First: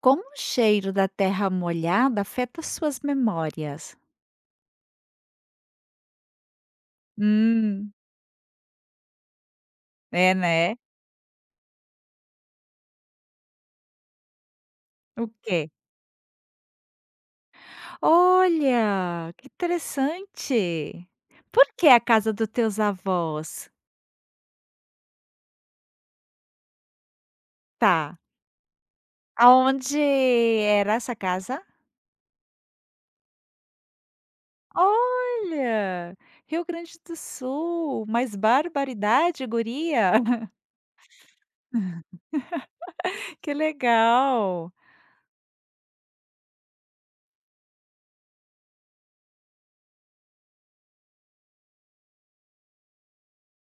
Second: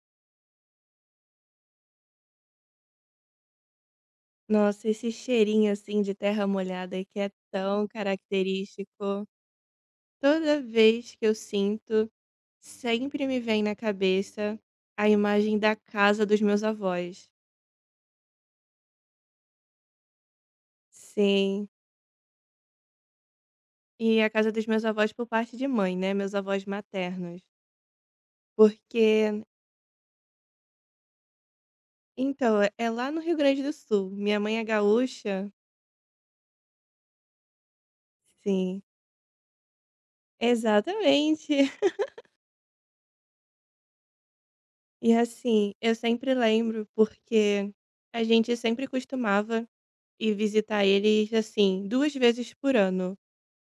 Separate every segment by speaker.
Speaker 1: Como o cheiro da terra molhada afeta suas memórias?
Speaker 2: Nossa, esse cheirinho, assim, de terra molhada que é tão
Speaker 1: Hum,
Speaker 2: característico.
Speaker 1: é,
Speaker 2: Toda
Speaker 1: né?
Speaker 2: vez que eu sinto, sempre me vem na cabeça a
Speaker 1: O
Speaker 2: imagem
Speaker 1: quê?
Speaker 2: da casa dos meus avós.
Speaker 1: Olha, que interessante. Por
Speaker 2: Sim,
Speaker 1: que a casa dos teus avós?
Speaker 2: e a casa dos meus avós por parte de mãe, né? Meus avós maternos.
Speaker 1: Tá.
Speaker 2: Porque,
Speaker 1: Aonde era essa casa?
Speaker 2: então, é lá no Rio Grande do Sul. Minha mãe é gaúcha.
Speaker 1: Olha, Rio Grande do Sul, mas
Speaker 2: Sim,
Speaker 1: barbaridade, guria.
Speaker 2: exatamente.
Speaker 1: Que legal.
Speaker 2: E assim, eu sempre lembro porque a gente sempre costumava e visitar eles, assim, 2 vezes por ano.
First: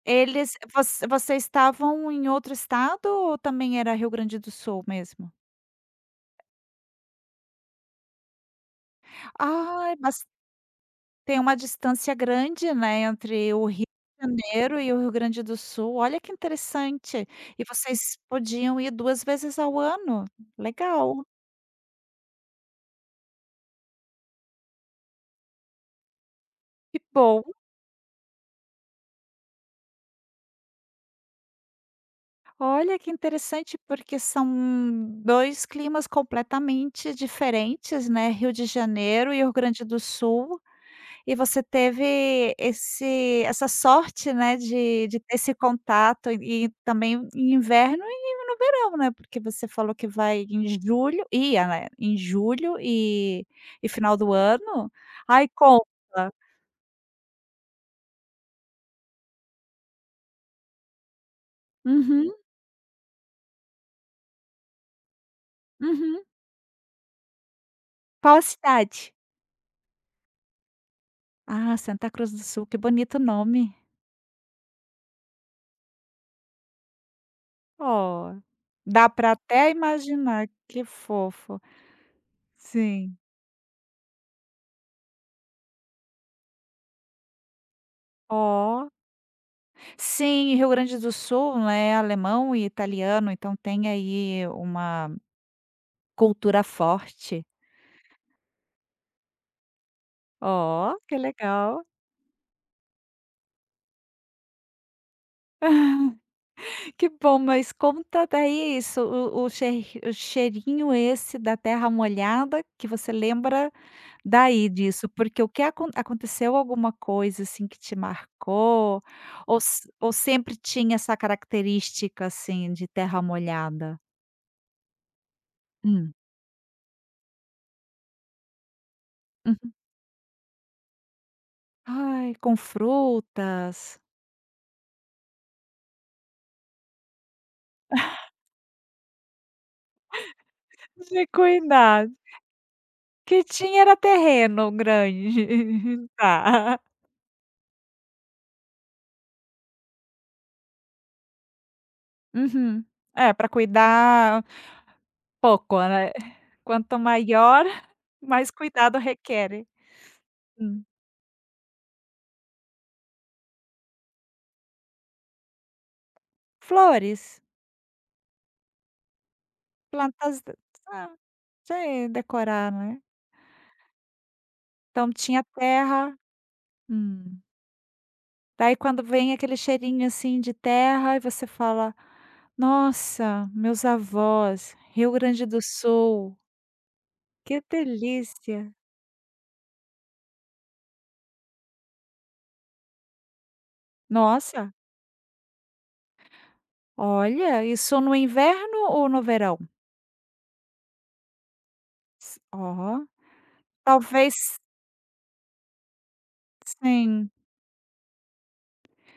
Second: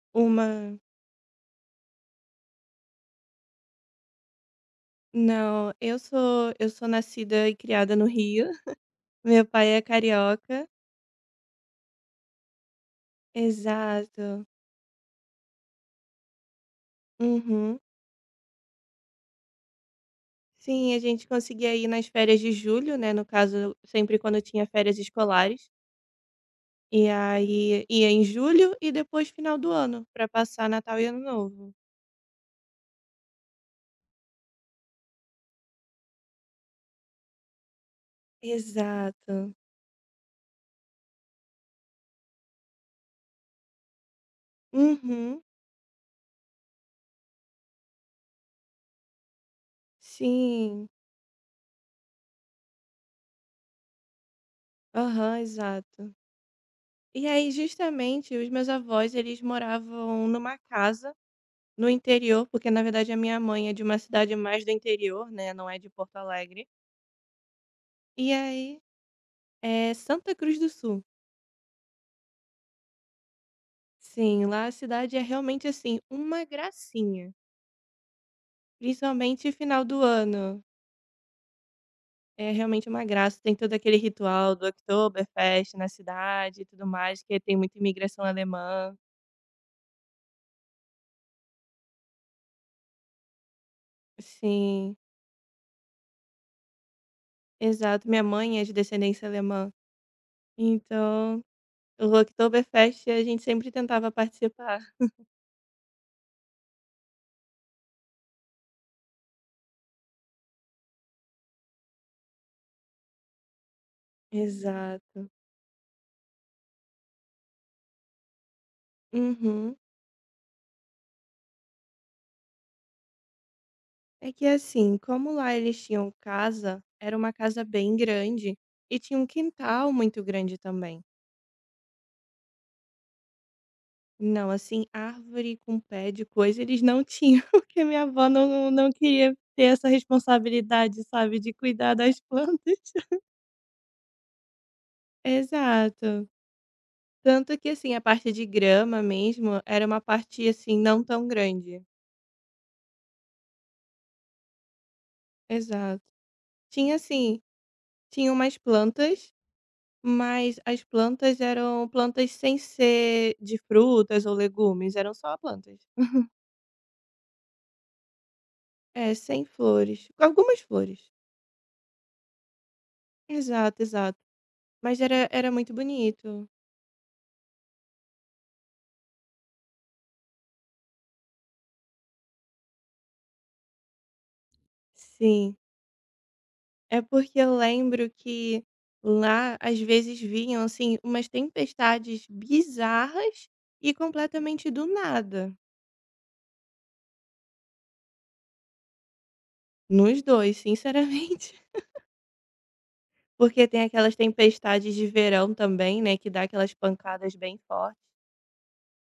Speaker 1: Eles,
Speaker 2: Uma
Speaker 1: vocês estavam em outro estado ou também era Rio Grande do Sul mesmo?
Speaker 2: não, eu sou nascida e criada no Rio, meu pai é
Speaker 1: Ai, mas
Speaker 2: carioca.
Speaker 1: tem uma distância grande, né, entre o Rio de
Speaker 2: Exato.
Speaker 1: Janeiro e o Rio Grande do Sul, olha que interessante. E
Speaker 2: Uhum.
Speaker 1: vocês podiam ir 2 vezes ao ano,
Speaker 2: Sim, a
Speaker 1: legal,
Speaker 2: gente conseguia ir nas férias de julho, né, no caso, sempre quando tinha férias escolares.
Speaker 1: que
Speaker 2: E
Speaker 1: bom.
Speaker 2: aí ia em julho e depois final do ano, para passar Natal e Ano Novo.
Speaker 1: Olha que interessante, porque são 2 climas completamente diferentes, né, Rio de Janeiro e Rio
Speaker 2: Exato.
Speaker 1: Grande do Sul. E você teve esse essa sorte, né, de ter
Speaker 2: Uhum.
Speaker 1: esse contato e também em inverno e no verão, né, porque você falou que vai em
Speaker 2: Sim.
Speaker 1: julho ia, né, em julho e final do ano.
Speaker 2: Aham,
Speaker 1: Ai,
Speaker 2: exato.
Speaker 1: conta.
Speaker 2: E aí, justamente, os meus avós, eles moravam numa casa no
Speaker 1: Uhum,
Speaker 2: interior, porque na verdade a minha mãe é de uma cidade mais do interior, né? Não é de Porto
Speaker 1: uhum.
Speaker 2: Alegre. E
Speaker 1: Qual a
Speaker 2: aí,
Speaker 1: cidade?
Speaker 2: é Santa Cruz do Sul.
Speaker 1: Ah, Santa Cruz do Sul, que bonito nome.
Speaker 2: Sim, lá a cidade é realmente assim, uma gracinha.
Speaker 1: Oh, dá para
Speaker 2: Principalmente
Speaker 1: até
Speaker 2: final do
Speaker 1: imaginar,
Speaker 2: ano.
Speaker 1: que fofo.
Speaker 2: É realmente uma
Speaker 1: Sim.
Speaker 2: graça. Tem todo aquele ritual do Oktoberfest na cidade e tudo mais, que tem muita imigração
Speaker 1: Oh.
Speaker 2: alemã.
Speaker 1: Sim, e Rio Grande do Sul, né, é alemão e italiano, então tem aí
Speaker 2: Sim,
Speaker 1: uma cultura forte.
Speaker 2: exato. Minha mãe é de descendência alemã.
Speaker 1: Ó, que
Speaker 2: Então,
Speaker 1: legal.
Speaker 2: o Rocktoberfest a gente sempre tentava participar.
Speaker 1: Que bom, mas conta daí isso, o cheirinho esse da terra molhada que você lembra daí disso,
Speaker 2: Exato.
Speaker 1: porque o que aconteceu alguma coisa, assim, que te marcou, ou
Speaker 2: Uhum.
Speaker 1: se ou sempre tinha essa característica, assim, de terra molhada?
Speaker 2: É que assim, como lá eles tinham
Speaker 1: Hum,
Speaker 2: casa, era uma casa bem grande e tinha um
Speaker 1: uhum.
Speaker 2: quintal muito grande também.
Speaker 1: Ai, com frutas.
Speaker 2: Não, assim, árvore com pé de coisa eles não tinham, porque minha avó não, não queria ter essa responsabilidade,
Speaker 1: De
Speaker 2: sabe, de cuidar
Speaker 1: cuidar
Speaker 2: das plantas.
Speaker 1: que tinha era terreno grande.
Speaker 2: Exato.
Speaker 1: Tá.
Speaker 2: Tanto que, assim, a parte de grama mesmo era uma parte, assim, não tão grande.
Speaker 1: Uhum. É, para cuidar pouco,
Speaker 2: Exato.
Speaker 1: né.
Speaker 2: Tinha,
Speaker 1: Quanto
Speaker 2: assim,
Speaker 1: maior,
Speaker 2: Tinha
Speaker 1: mais
Speaker 2: umas
Speaker 1: cuidado
Speaker 2: plantas,
Speaker 1: requer.
Speaker 2: mas
Speaker 1: Hum.
Speaker 2: as plantas eram plantas sem ser de frutas ou legumes, eram só plantas.
Speaker 1: Flores,
Speaker 2: É, sem flores.
Speaker 1: plantas
Speaker 2: Algumas flores.
Speaker 1: ah, sei decorar, né.
Speaker 2: Exato, exato. Mas
Speaker 1: Então
Speaker 2: era
Speaker 1: tinha
Speaker 2: era muito
Speaker 1: terra.
Speaker 2: bonito.
Speaker 1: Hum. Daí quando vem aquele cheirinho, assim, de terra e você fala: "Nossa, meus avós, Rio Grande
Speaker 2: Sim.
Speaker 1: do Sul,
Speaker 2: É porque eu
Speaker 1: que
Speaker 2: lembro que
Speaker 1: delícia.
Speaker 2: lá às vezes vinham, assim, umas tempestades bizarras e completamente
Speaker 1: Nossa".
Speaker 2: do nada.
Speaker 1: Olha, isso no inverno ou no verão?
Speaker 2: Nos dois, sinceramente.
Speaker 1: S Ó,
Speaker 2: Porque tem aquelas
Speaker 1: talvez
Speaker 2: tempestades de verão também, né, que dá aquelas
Speaker 1: sim,
Speaker 2: pancadas bem fortes.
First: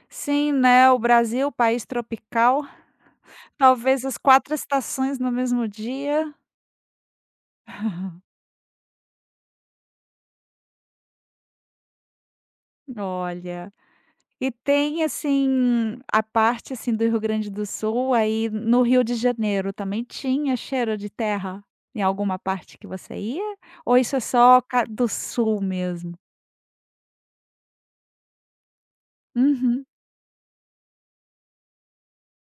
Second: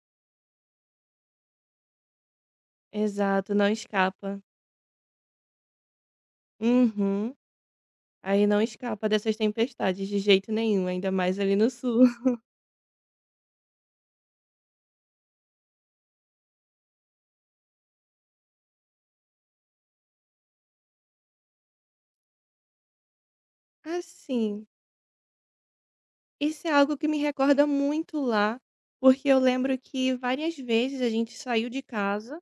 Speaker 1: sim, né, o Brasil, país tropical,
Speaker 2: Exato, não
Speaker 1: talvez as
Speaker 2: escapa.
Speaker 1: 4 estações no mesmo dia.
Speaker 2: Uhum. Aí não escapa dessas tempestades de jeito nenhum, ainda mais ali no sul.
Speaker 1: Olha, e tem, assim, a parte, assim, do Rio Grande do Sul, aí no Rio de Janeiro também tinha cheiro de terra em alguma parte que você ia? Ou isso é só
Speaker 2: Assim,
Speaker 1: ca do sul mesmo?
Speaker 2: isso é algo que me recorda muito lá, porque eu lembro
Speaker 1: Uhum,
Speaker 2: que várias vezes a gente saiu de casa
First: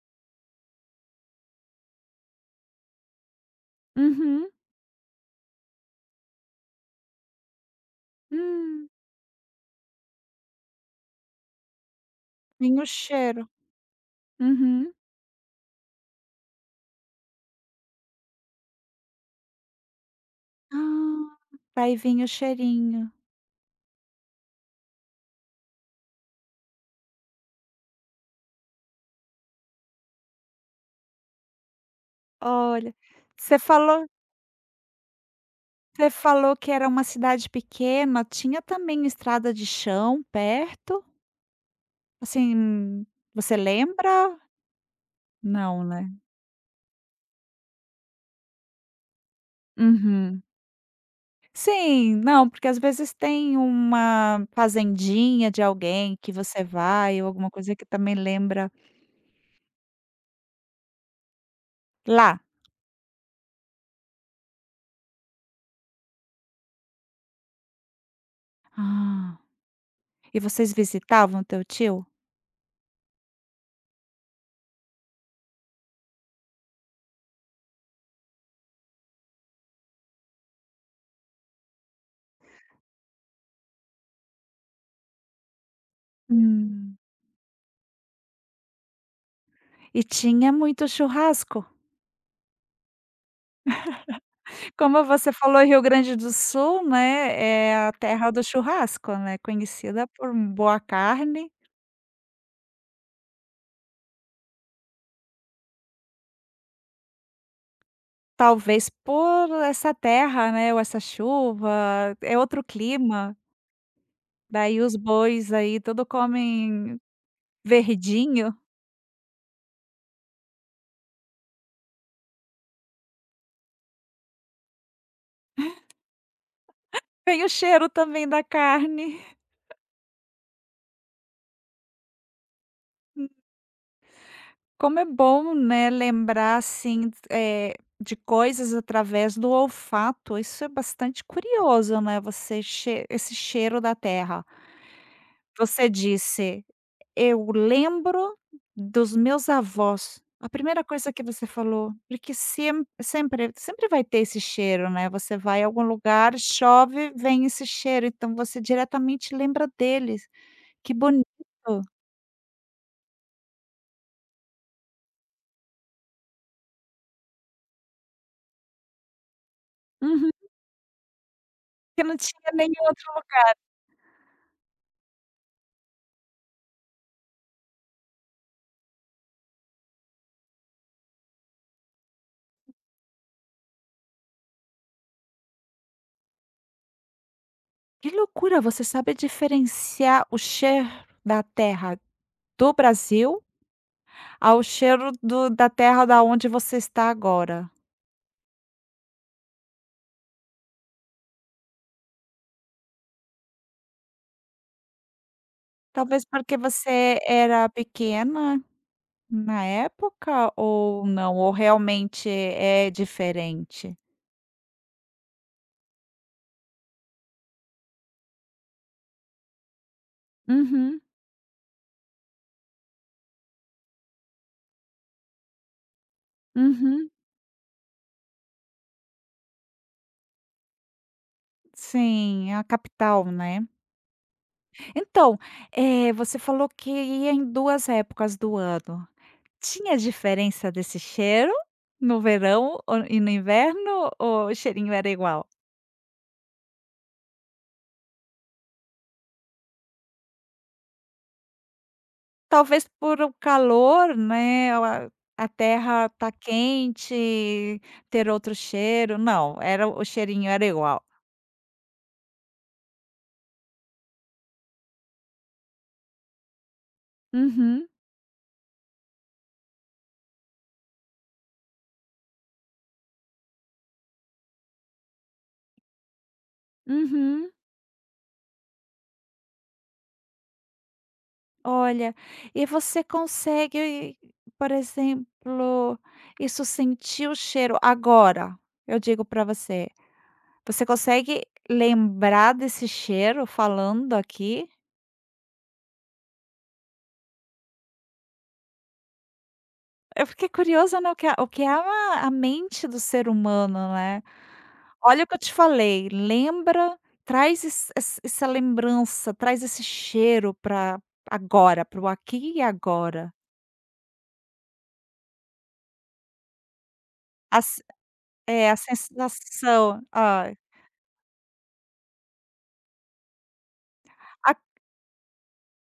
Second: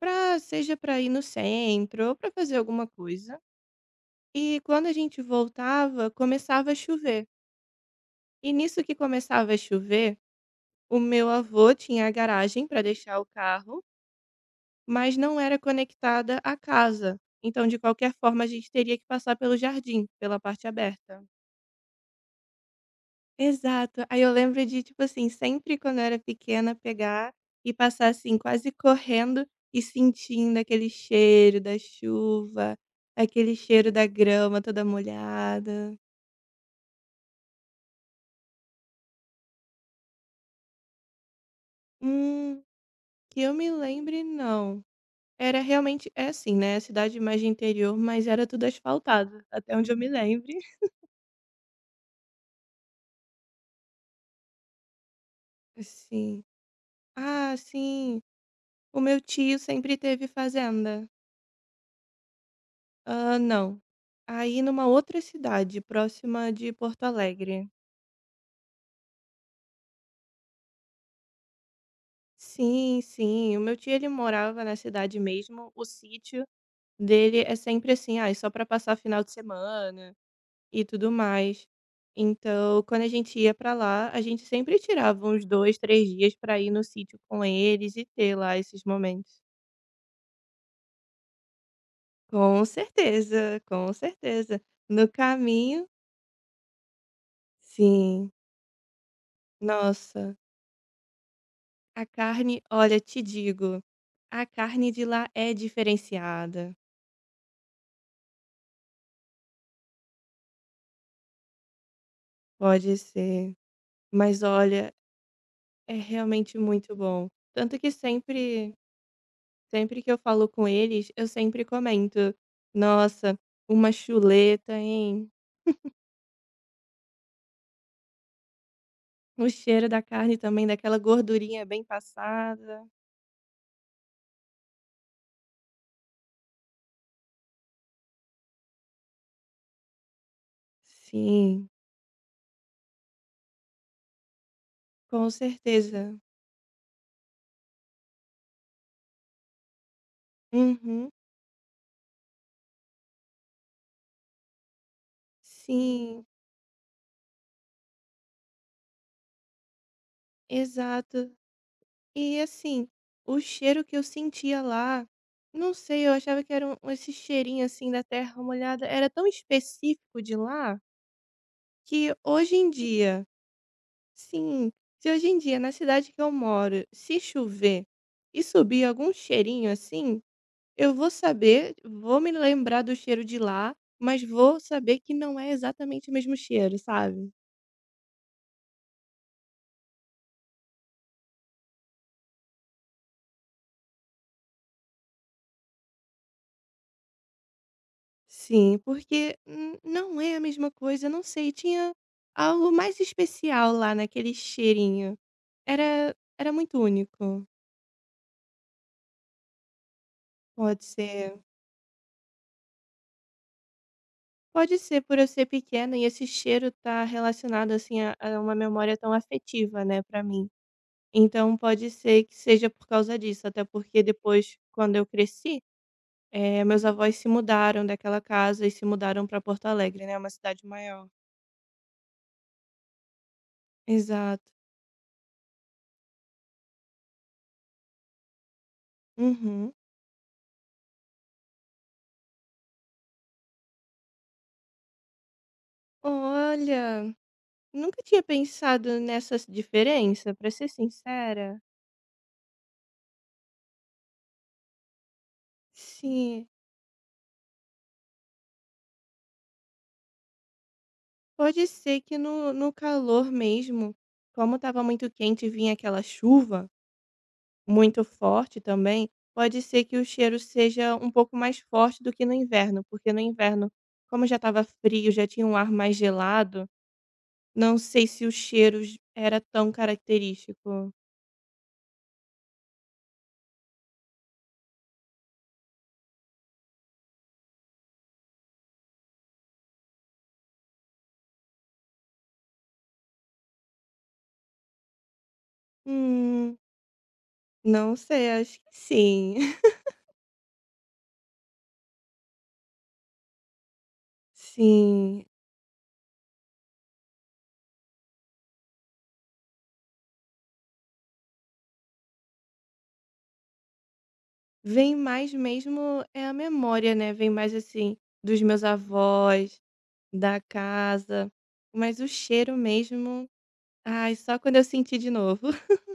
Speaker 2: pra seja pra ir no centro ou pra fazer alguma coisa,
Speaker 1: uhum.
Speaker 2: e quando a gente voltava, começava a chover. E nisso
Speaker 1: Hum,
Speaker 2: que começava a chover, o meu avô tinha a garagem pra
Speaker 1: vinha o
Speaker 2: deixar o
Speaker 1: cheiro.
Speaker 2: carro,
Speaker 1: Uhum.
Speaker 2: mas não era conectada à casa. Então, de qualquer forma, a gente teria que passar pelo jardim, pela parte aberta.
Speaker 1: Ah, daí vinha o cheirinho.
Speaker 2: Exato. Aí eu lembro de, tipo assim, sempre quando eu era pequena, pegar e passar assim, quase correndo e sentindo aquele cheiro da chuva,
Speaker 1: Olha,
Speaker 2: aquele
Speaker 1: você
Speaker 2: cheiro da
Speaker 1: falou
Speaker 2: grama toda molhada.
Speaker 1: você falou que era uma cidade pequena, tinha também estrada de chão perto?
Speaker 2: Hum,
Speaker 1: Assim,
Speaker 2: que eu
Speaker 1: você
Speaker 2: me
Speaker 1: lembra?
Speaker 2: lembre, não. Era
Speaker 1: Não, né?
Speaker 2: realmente, é assim, né? Cidade mais de interior, mas era tudo asfaltado, até onde eu me
Speaker 1: Uhum.
Speaker 2: lembre.
Speaker 1: Sim, não, porque às vezes tem uma fazendinha de alguém que
Speaker 2: Sim.
Speaker 1: você vai ou alguma
Speaker 2: Ah,
Speaker 1: coisa que também
Speaker 2: sim.
Speaker 1: lembra
Speaker 2: O meu tio sempre teve fazenda.
Speaker 1: lá.
Speaker 2: Ah, não. Aí numa outra cidade, próxima de Porto Alegre.
Speaker 1: Ah, e vocês visitavam teu tio?
Speaker 2: Sim, sim. O meu tio, ele morava na cidade mesmo. O sítio dele é sempre assim, ah, é só pra passar final de semana e tudo mais. Então, quando a gente ia pra lá, a gente sempre tirava uns 2, 3 dias pra ir no
Speaker 1: Hum.
Speaker 2: sítio com eles e ter lá esses momentos.
Speaker 1: E tinha muito churrasco?
Speaker 2: Com certeza, com certeza.
Speaker 1: Como
Speaker 2: No
Speaker 1: você falou, Rio
Speaker 2: caminho,
Speaker 1: Grande do Sul, né, é a terra
Speaker 2: sim.
Speaker 1: do churrasco, né, conhecida por
Speaker 2: Nossa.
Speaker 1: boa carne,
Speaker 2: A carne, olha, te digo, a carne de lá é diferenciada.
Speaker 1: talvez por essa terra, né, ou essa chuva, é outro
Speaker 2: Pode
Speaker 1: clima,
Speaker 2: ser, mas
Speaker 1: daí
Speaker 2: olha,
Speaker 1: os bois aí
Speaker 2: é
Speaker 1: tudo
Speaker 2: realmente muito
Speaker 1: comem
Speaker 2: bom. Tanto que
Speaker 1: verdinho.
Speaker 2: sempre que eu falo com eles, eu sempre comento: "Nossa, uma chuleta, hein?
Speaker 1: Vem o cheiro também da carne.
Speaker 2: O cheiro da carne também, daquela gordurinha bem passada".
Speaker 1: Como é bom, né, lembrar assim, de coisas através do olfato, isso é bastante
Speaker 2: Sim,
Speaker 1: curioso, né, você che esse cheiro da terra.
Speaker 2: com
Speaker 1: Você
Speaker 2: certeza.
Speaker 1: disse eu lembro dos meus avós. A primeira
Speaker 2: Uhum.
Speaker 1: coisa que você falou, porque sem sempre sempre vai ter esse cheiro, né, você vai a algum
Speaker 2: Sim,
Speaker 1: lugar, chove, vem esse cheiro, então você diretamente lembra deles. Que bonito.
Speaker 2: exato. E assim, o cheiro que eu sentia lá, não sei, eu achava que era esse cheirinho assim da terra molhada, era tão específico
Speaker 1: Uhum.
Speaker 2: de lá,
Speaker 1: Que
Speaker 2: que
Speaker 1: não tinha
Speaker 2: hoje em
Speaker 1: nenhum outro
Speaker 2: dia,
Speaker 1: lugar.
Speaker 2: sim, se hoje em dia na cidade que eu moro, se chover e subir algum cheirinho assim, eu vou saber, vou me lembrar do cheiro de lá, mas vou saber que não é exatamente o mesmo cheiro, sabe?
Speaker 1: Que loucura, você sabe diferenciar o cheiro da terra do Brasil ao cheiro do da terra da onde você está agora.
Speaker 2: Sim, porque n não é a mesma coisa, não sei, tinha algo mais especial lá naquele cheirinho. Era
Speaker 1: Talvez
Speaker 2: era
Speaker 1: porque
Speaker 2: muito
Speaker 1: você
Speaker 2: único.
Speaker 1: era pequena na época
Speaker 2: Pode
Speaker 1: ou não?
Speaker 2: ser
Speaker 1: Ou realmente é diferente?
Speaker 2: pode ser por eu ser pequena e esse cheiro tá relacionado, assim, a uma memória tão afetiva, né, pra mim.
Speaker 1: Uhum,
Speaker 2: Então pode ser que seja por causa disso, até porque depois, quando eu cresci, meus
Speaker 1: uhum.
Speaker 2: avós se mudaram daquela casa e se mudaram pra Porto Alegre, né, uma cidade maior.
Speaker 1: Sim, é a capital, né.
Speaker 2: Exato.
Speaker 1: Então, você falou que ia em 2 épocas do ano.
Speaker 2: Uhum.
Speaker 1: Tinha diferença desse cheiro no verão ou no inverno ou o cheirinho era igual?
Speaker 2: Olha! Nunca tinha pensado nessa diferença, pra ser sincera.
Speaker 1: Talvez por o calor, né, a terra tá
Speaker 2: Sim,
Speaker 1: quente, ter outro cheiro. Não, era o cheirinho era igual.
Speaker 2: pode ser que no calor mesmo, como estava muito quente e vinha aquela chuva,
Speaker 1: Uhum,
Speaker 2: muito forte também, pode ser que o cheiro seja um pouco mais forte do que no inverno, porque no inverno, como já estava frio, já tinha um ar mais gelado,
Speaker 1: uhum.
Speaker 2: não sei se o cheiro j era tão característico.
Speaker 1: Olha, e você consegue, por exemplo, isso sentir o cheiro agora, eu digo para você, você consegue lembrar desse cheiro falando aqui?
Speaker 2: Hum, não sei, acho que sim.
Speaker 1: Eu fiquei curiosa, né, o que é a mente do ser humano, né. Olha
Speaker 2: Sim.
Speaker 1: o que eu te falei, lembra, traz esse essa essa lembrança, traz esse cheiro para agora, para o aqui e agora.
Speaker 2: Vem mais mesmo é a memória, né, vem mais,
Speaker 1: A se
Speaker 2: assim, dos meus
Speaker 1: É, a
Speaker 2: avós,
Speaker 1: sensação.
Speaker 2: da
Speaker 1: Ai.
Speaker 2: casa, mas o cheiro mesmo, ai, só quando eu senti de novo.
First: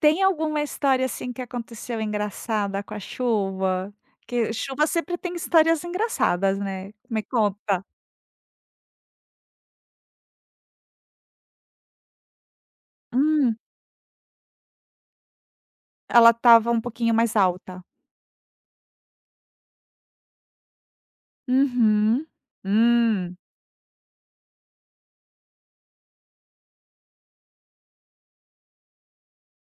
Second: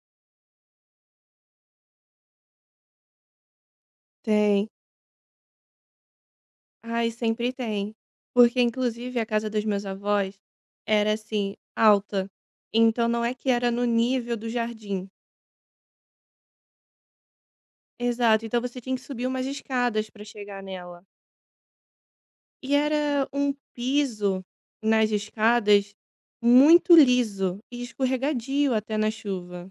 Speaker 1: Tem alguma história, assim, que aconteceu engraçada com a chuva? Que
Speaker 2: Tem.
Speaker 1: chuva sempre tem histórias engraçadas, né.
Speaker 2: Ai,
Speaker 1: Me
Speaker 2: sempre
Speaker 1: conta.
Speaker 2: tem. Porque inclusive a casa dos meus avós era, assim, alta, então não é que
Speaker 1: Hum,
Speaker 2: era no nível do jardim.
Speaker 1: ela estava um pouquinho mais alta.
Speaker 2: Exato, então você tinha que subir umas escadas para chegar nela.
Speaker 1: Uhum.
Speaker 2: E era
Speaker 1: Hum.
Speaker 2: um piso nas escadas muito liso e escorregadio até na chuva.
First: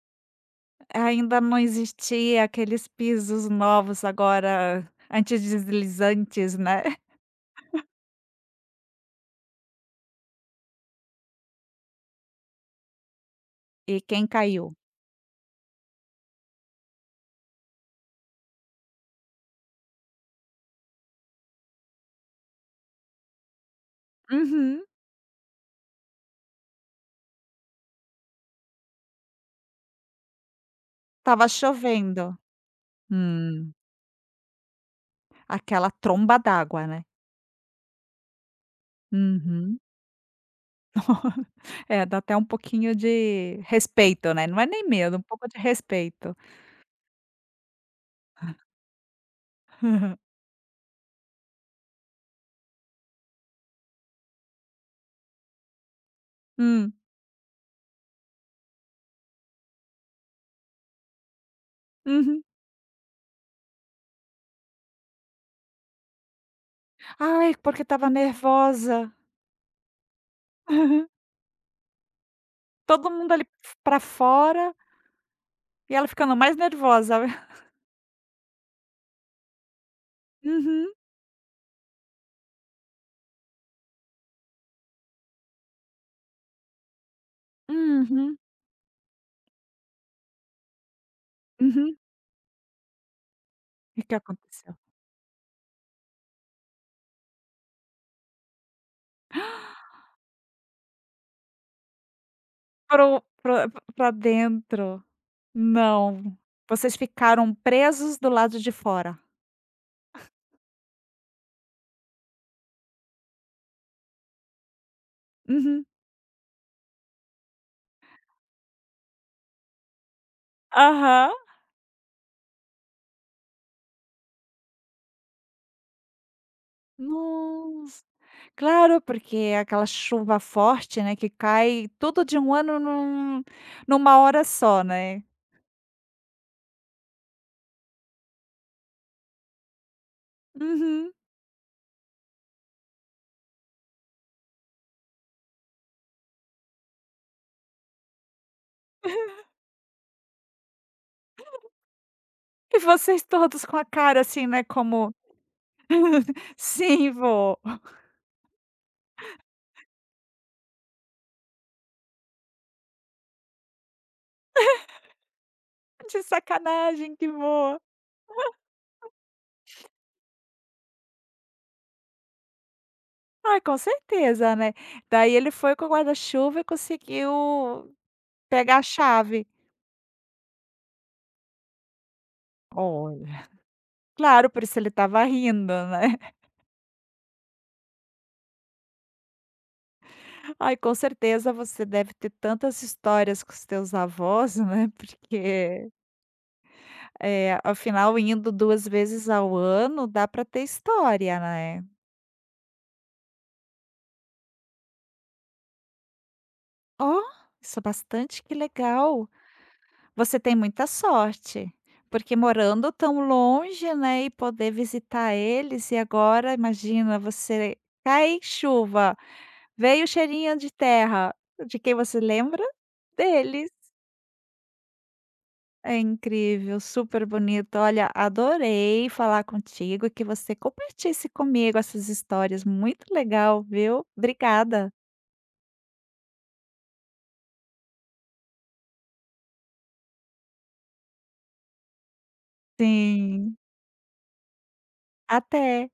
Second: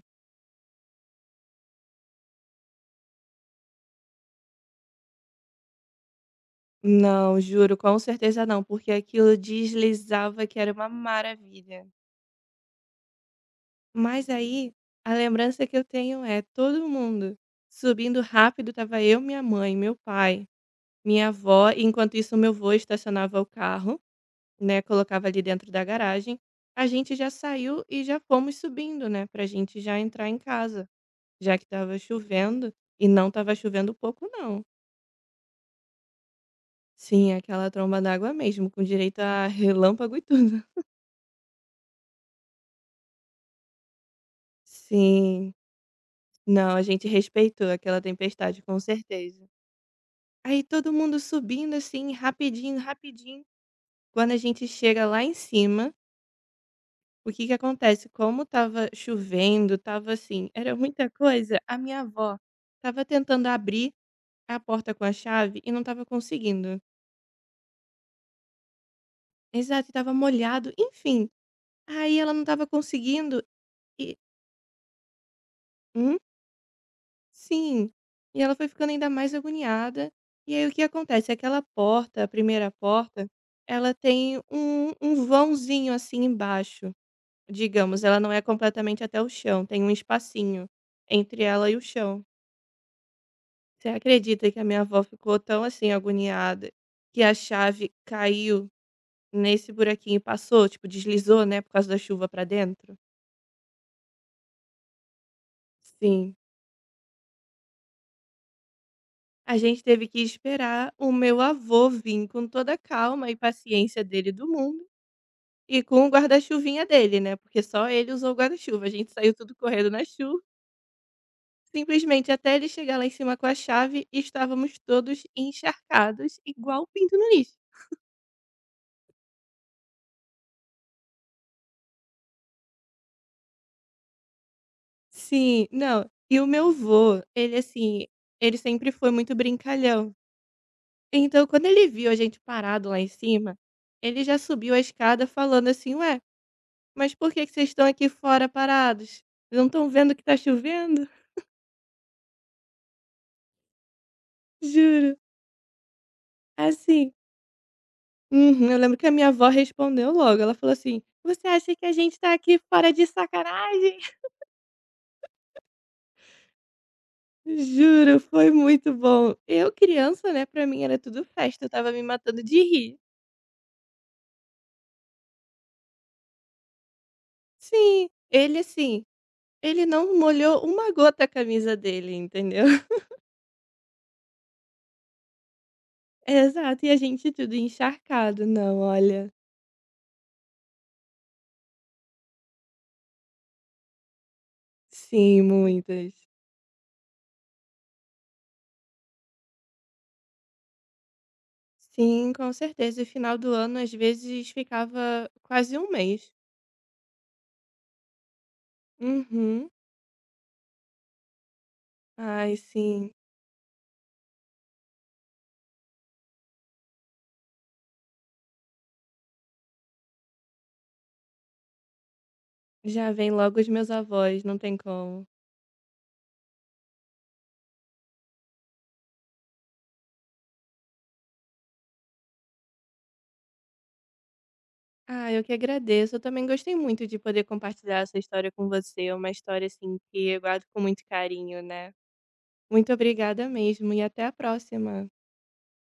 Speaker 1: Ainda não existia aqueles pisos novos agora antideslizantes, né.
Speaker 2: Não, juro, com certeza não, porque aquilo deslizava que era uma maravilha.
Speaker 1: E quem
Speaker 2: Mas aí,
Speaker 1: caiu?
Speaker 2: a lembrança que eu tenho é todo mundo subindo rápido, tava eu, minha mãe, meu pai, minha avó, e enquanto isso meu avô estacionava o carro, né,
Speaker 1: Uhum.
Speaker 2: colocava ali dentro da garagem. A gente já saiu e já fomos subindo, né, pra gente já entrar em casa.
Speaker 1: Estava
Speaker 2: Já que estava
Speaker 1: chovendo.
Speaker 2: chovendo, e não estava
Speaker 1: Hum.
Speaker 2: chovendo pouco não.
Speaker 1: Aquela tromba d'água, né.
Speaker 2: Sim, aquela tromba d'água mesmo, com direito a
Speaker 1: Uhum.
Speaker 2: relâmpago e tudo.
Speaker 1: É, dá até um pouquinho de respeito, né, não é nem medo, um pouco
Speaker 2: Sim.
Speaker 1: de respeito.
Speaker 2: Não, a gente respeitou aquela tempestade, com certeza. Aí todo mundo subindo, assim, rapidinho, rapidinho. Quando a gente chega lá em cima,
Speaker 1: Hum.
Speaker 2: o que que acontece? Como estava chovendo, estava assim, era muita coisa, a minha avó
Speaker 1: Uhum.
Speaker 2: estava tentando abrir a porta com a chave e não estava conseguindo.
Speaker 1: "Ai, porque tava nervosa".
Speaker 2: Exato, e estava molhado, enfim. Aí ela não estava
Speaker 1: Todo mundo
Speaker 2: conseguindo
Speaker 1: ali f pra
Speaker 2: e
Speaker 1: fora e ela
Speaker 2: hum?
Speaker 1: ficando mais nervosa.
Speaker 2: Sim. E ela foi ficando ainda mais agoniada, e aí o que
Speaker 1: Uhum,
Speaker 2: acontece, aquela porta, a primeira porta, ela tem um vãozinho, assim, embaixo, digamos, ela não
Speaker 1: uhum,
Speaker 2: é completamente até o chão, tem um espacinho entre ela e o
Speaker 1: uhum.
Speaker 2: chão. Você
Speaker 1: E o que
Speaker 2: acredita que a
Speaker 1: aconteceu?
Speaker 2: minha avó ficou tão, assim, agoniada, que a chave caiu nesse buraquinho e passou, tipo, deslizou, né, por causa da chuva pra dentro?
Speaker 1: Pro pra pra dentro.
Speaker 2: Sim.
Speaker 1: Não, vocês ficaram presos do lado de fora.
Speaker 2: A gente teve que esperar o meu avô vir com toda a calma e paciência dele do mundo e
Speaker 1: Uhum.
Speaker 2: com o guarda-chuvinha dele, né, porque só ele usou o guarda-chuva, a gente saiu tudo correndo na chuva,
Speaker 1: Aham.
Speaker 2: simplesmente até ele chegar lá em cima com a chave, estávamos todos encharcados igual pinto no lixo.
Speaker 1: Nossa. Claro, porque é aquela chuva forte, né, que cai tudo de um ano numa hora só, né.
Speaker 2: Sim, não, e o meu vô, ele assim, ele sempre foi muito brincalhão,
Speaker 1: Uhum.
Speaker 2: então quando ele viu a gente parado lá em cima, ele já subiu a escada falando assim: "Ué, mas por que que vocês estão aqui fora parados? Não estão vendo que tá chovendo?"
Speaker 1: E vocês todos com a cara assim, né, como:
Speaker 2: Juro.
Speaker 1: "Sim,
Speaker 2: Assim,
Speaker 1: vou
Speaker 2: uhum, eu lembro que a minha avó respondeu logo, ela falou assim: "Você acha que a gente tá aqui fora de sacanagem?"
Speaker 1: de sacanagem que vó".
Speaker 2: Juro, foi muito bom. Eu criança, né, pra mim era tudo festa, eu estava me matando de rir.
Speaker 1: Ai, com certeza, né. Daí ele foi com o guarda-chuva e conseguiu
Speaker 2: Sim, ele
Speaker 1: pegar a
Speaker 2: assim,
Speaker 1: chave.
Speaker 2: ele não molhou uma gota a camisa dele, entendeu.
Speaker 1: Olha. Claro, por isso ele estava rindo, né.
Speaker 2: Exato, e a gente tudo encharcado. Não, olha.
Speaker 1: Ai, com certeza você deve ter tantas histórias com os teus avós, né,
Speaker 2: Sim,
Speaker 1: porque
Speaker 2: muitas.
Speaker 1: é, afinal, indo 2 vezes ao ano, dá para ter história, né.
Speaker 2: Sim, com certeza. E final do ano, às vezes, ficava quase um mês.
Speaker 1: "Ó, isso é bastante, que legal".
Speaker 2: Uhum.
Speaker 1: Você tem muita sorte, porque
Speaker 2: Ai,
Speaker 1: morando
Speaker 2: sim.
Speaker 1: tão longe, né, e poder visitar eles, e agora imagina você cai chuva, veio cheirinho de terra, de quem você lembra?
Speaker 2: Já vem logo os
Speaker 1: Deles.
Speaker 2: meus avós, não tem como.
Speaker 1: É incrível, super bonito. Olha, adorei falar contigo e que você compartisse comigo essas histórias. Muito legal, viu? Obrigada.
Speaker 2: Ah, eu que agradeço. Eu também gostei muito de poder compartilhar essa história com você. É uma história, assim, que eu guardo com muito carinho, né? Muito obrigada
Speaker 1: Sim,
Speaker 2: mesmo e até a próxima.
Speaker 1: até.